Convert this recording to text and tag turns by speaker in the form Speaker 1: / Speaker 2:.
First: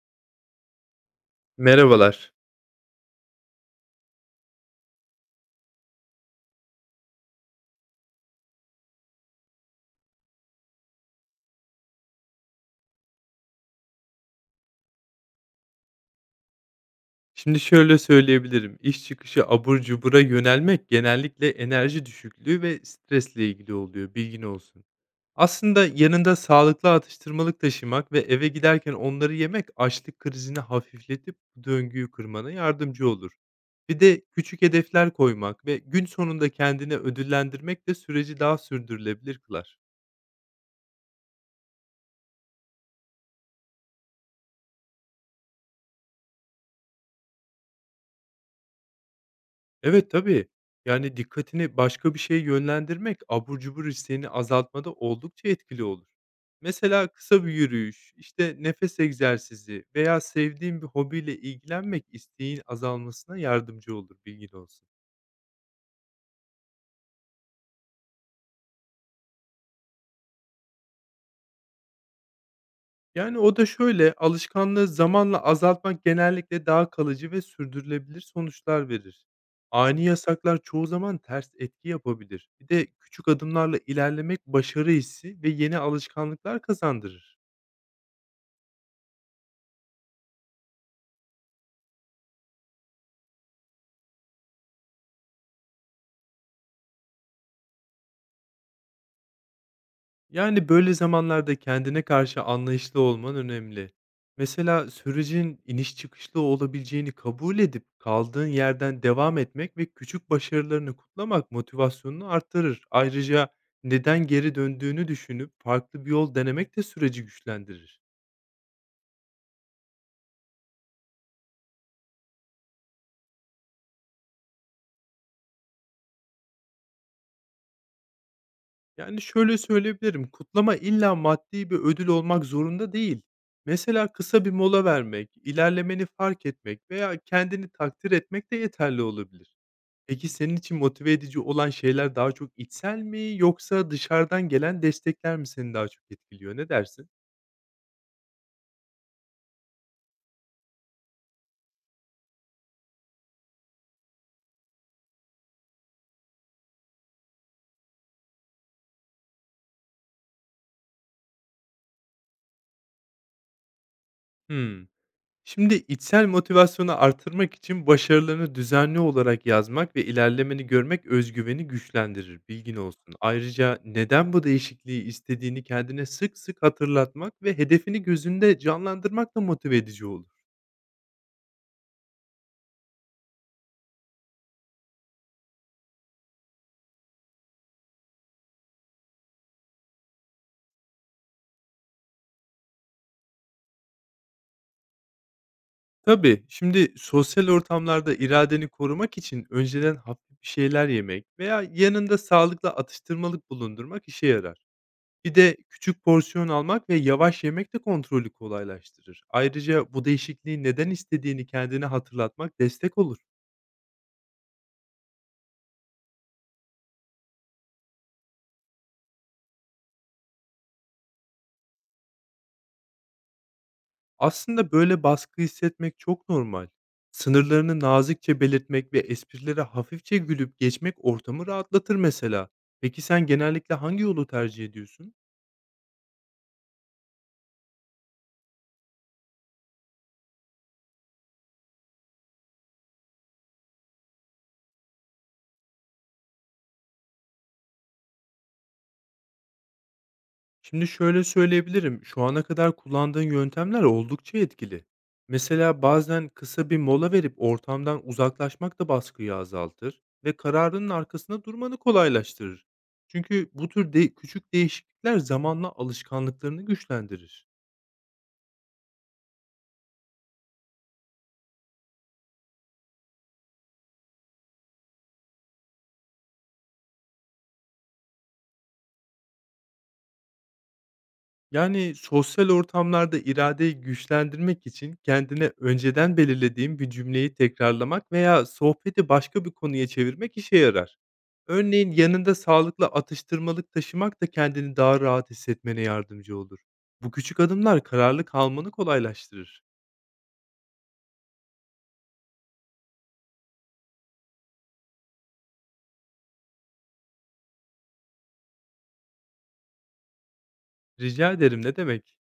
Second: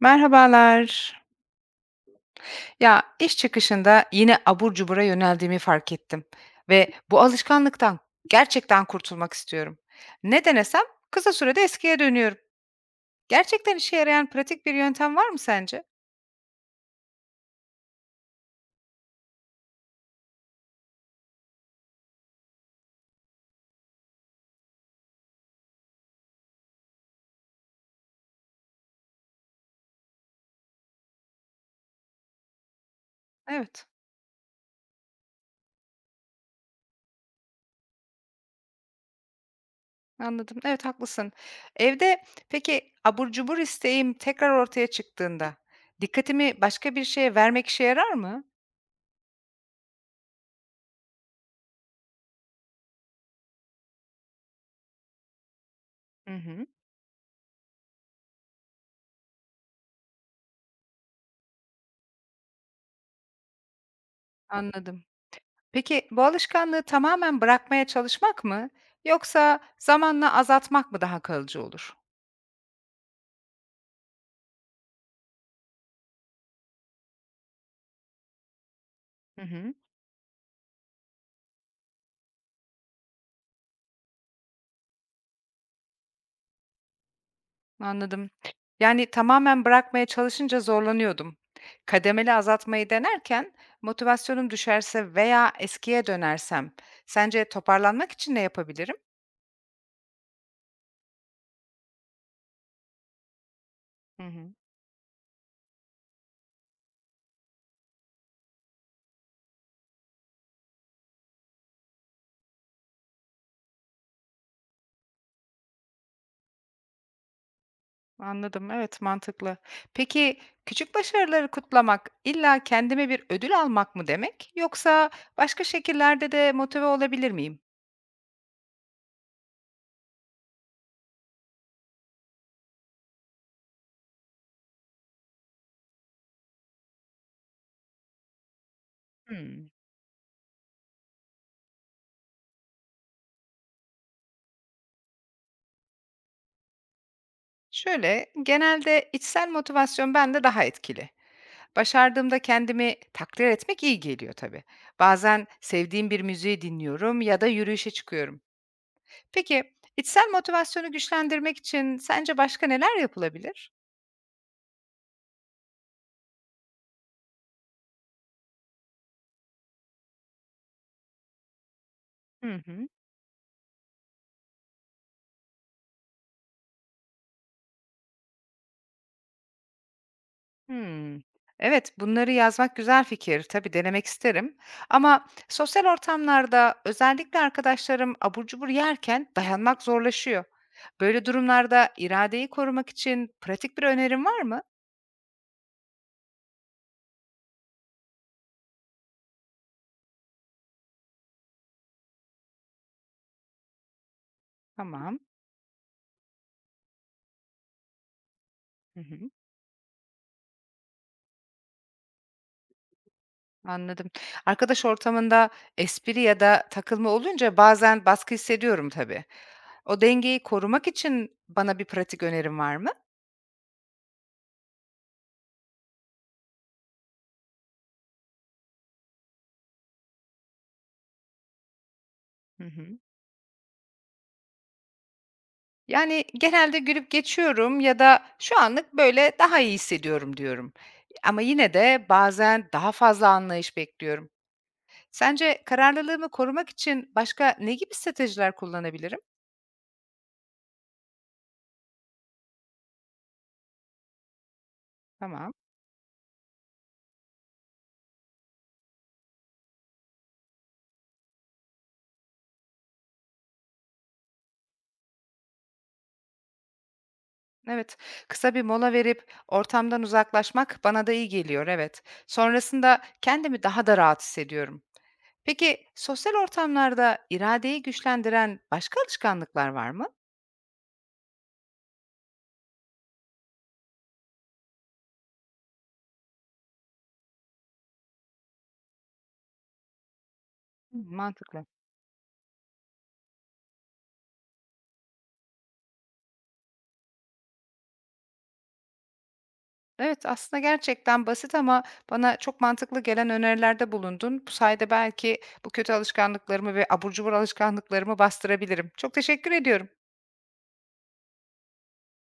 Speaker 1: Merhabalar.
Speaker 2: Merhabalar.
Speaker 1: Ya iş çıkışında yine abur cubura yöneldiğimi fark ettim ve bu alışkanlıktan gerçekten kurtulmak istiyorum. Ne denesem kısa sürede eskiye dönüyorum. Gerçekten işe yarayan pratik bir yöntem var mı sence?
Speaker 2: Şimdi şöyle söyleyebilirim. İş çıkışı abur cubura yönelmek genellikle enerji düşüklüğü ve stresle ilgili oluyor. Bilgin olsun. Aslında yanında sağlıklı atıştırmalık taşımak ve eve giderken onları yemek açlık krizini hafifletip bu döngüyü kırmana yardımcı olur.
Speaker 1: Evet,
Speaker 2: Bir de küçük hedefler koymak ve gün sonunda kendini ödüllendirmek de süreci daha sürdürülebilir kılar.
Speaker 1: anladım. Evet, haklısın. Evde peki abur cubur isteğim tekrar ortaya çıktığında dikkatimi başka bir şeye vermek işe yarar mı?
Speaker 2: Evet, tabii. Yani, dikkatini başka bir şeye yönlendirmek abur cubur isteğini azaltmada oldukça etkili olur.
Speaker 1: Hı hı,
Speaker 2: Mesela kısa bir yürüyüş, işte, nefes egzersizi veya sevdiğin bir hobiyle ilgilenmek isteğin azalmasına yardımcı olur, bilgin olsun.
Speaker 1: anladım. Peki bu alışkanlığı tamamen bırakmaya çalışmak mı yoksa zamanla azaltmak mı daha kalıcı olur?
Speaker 2: Yani, o da şöyle, alışkanlığı zamanla azaltmak genellikle daha kalıcı ve sürdürülebilir sonuçlar verir.
Speaker 1: Hı hı,
Speaker 2: Ani yasaklar çoğu zaman ters etki yapabilir. Bir de küçük adımlarla ilerlemek başarı hissi ve yeni alışkanlıklar kazandırır.
Speaker 1: anladım. Yani tamamen bırakmaya çalışınca zorlanıyordum. Kademeli azaltmayı denerken motivasyonum düşerse veya eskiye dönersem sence toparlanmak için ne yapabilirim?
Speaker 2: Yani, böyle zamanlarda kendine karşı anlayışlı olman önemli.
Speaker 1: Hı hı,
Speaker 2: Mesela sürecin iniş çıkışlı olabileceğini kabul edip kaldığın yerden devam etmek ve küçük başarılarını kutlamak motivasyonunu arttırır. Ayrıca neden geri döndüğünü düşünüp farklı bir yol denemek de süreci güçlendirir.
Speaker 1: anladım. Evet, mantıklı. Peki küçük başarıları kutlamak illa kendime bir ödül almak mı demek yoksa başka şekillerde de motive olabilir miyim?
Speaker 2: Yani, şöyle söyleyebilirim, kutlama illa maddi bir ödül olmak zorunda değil. Mesela kısa bir mola vermek, ilerlemeni fark etmek veya kendini takdir etmek de yeterli olabilir.
Speaker 1: Hmm.
Speaker 2: Peki, senin için motive edici olan şeyler daha çok içsel mi yoksa dışarıdan gelen destekler mi seni daha çok etkiliyor? Ne dersin?
Speaker 1: Şöyle, genelde içsel motivasyon bende daha etkili. Başardığımda kendimi takdir etmek iyi geliyor tabii. Bazen sevdiğim bir müziği dinliyorum ya da yürüyüşe çıkıyorum. Peki, içsel motivasyonu güçlendirmek için sence başka neler yapılabilir?
Speaker 2: Hımm. Şimdi içsel motivasyonu artırmak için başarılarını düzenli olarak yazmak ve ilerlemeni görmek öz güveni güçlendirir,
Speaker 1: Hı
Speaker 2: bilgin
Speaker 1: hı.
Speaker 2: olsun. Ayrıca neden bu değişikliği istediğini kendine sık sık hatırlatmak ve hedefini gözünde canlandırmak da motive edici olur.
Speaker 1: Hmm. Evet, bunları yazmak güzel fikir. Tabii denemek isterim. Ama sosyal ortamlarda özellikle arkadaşlarım abur cubur yerken dayanmak zorlaşıyor. Böyle durumlarda iradeyi korumak için pratik bir önerin var mı?
Speaker 2: Tabii, şimdi sosyal ortamlarda iradeni korumak için önceden hafif bir şeyler yemek veya yanında sağlıklı atıştırmalık bulundurmak işe yarar.
Speaker 1: Tamam.
Speaker 2: Bir de küçük porsiyon almak ve yavaş yemek de kontrolü
Speaker 1: Hı
Speaker 2: kolaylaştırır.
Speaker 1: hı.
Speaker 2: Ayrıca bu değişikliği neden istediğini kendine hatırlatmak destek olur.
Speaker 1: Anladım. Arkadaş ortamında espri ya da takılma olunca bazen baskı hissediyorum tabii. O dengeyi korumak için bana bir pratik önerim var mı?
Speaker 2: Aslında böyle baskı hissetmek çok normal. Sınırlarını nazikçe belirtmek ve esprilere hafifçe gülüp geçmek ortamı rahatlatır mesela.
Speaker 1: Hı hı.
Speaker 2: Peki sen genellikle hangi yolu tercih ediyorsun?
Speaker 1: Yani genelde gülüp geçiyorum ya da şu anlık böyle daha iyi hissediyorum diyorum. Ama yine de bazen daha fazla anlayış bekliyorum. Sence kararlılığımı korumak için başka ne gibi stratejiler kullanabilirim?
Speaker 2: Şimdi şöyle söyleyebilirim, şu ana kadar kullandığın yöntemler oldukça etkili.
Speaker 1: Tamam.
Speaker 2: Mesela bazen kısa bir mola verip ortamdan uzaklaşmak da baskıyı azaltır ve kararının arkasında durmanı kolaylaştırır. Çünkü bu tür de küçük değişiklikler zamanla alışkanlıklarını güçlendirir.
Speaker 1: Evet, kısa bir mola verip ortamdan uzaklaşmak bana da iyi geliyor, evet. Sonrasında kendimi daha da rahat hissediyorum. Peki sosyal ortamlarda iradeyi güçlendiren başka alışkanlıklar var mı?
Speaker 2: Yani, sosyal ortamlarda iradeyi güçlendirmek için kendine önceden belirlediğim bir cümleyi tekrarlamak veya sohbeti başka bir konuya çevirmek işe yarar.
Speaker 1: Hmm, mantıklı.
Speaker 2: Örneğin yanında sağlıklı atıştırmalık taşımak da kendini daha rahat hissetmene yardımcı olur. Bu küçük adımlar kararlı kalmanı kolaylaştırır.
Speaker 1: Evet, aslında gerçekten basit ama bana çok mantıklı gelen önerilerde bulundun. Bu sayede belki bu kötü alışkanlıklarımı ve abur cubur alışkanlıklarımı bastırabilirim. Çok teşekkür ediyorum.
Speaker 2: Rica ederim, ne demek.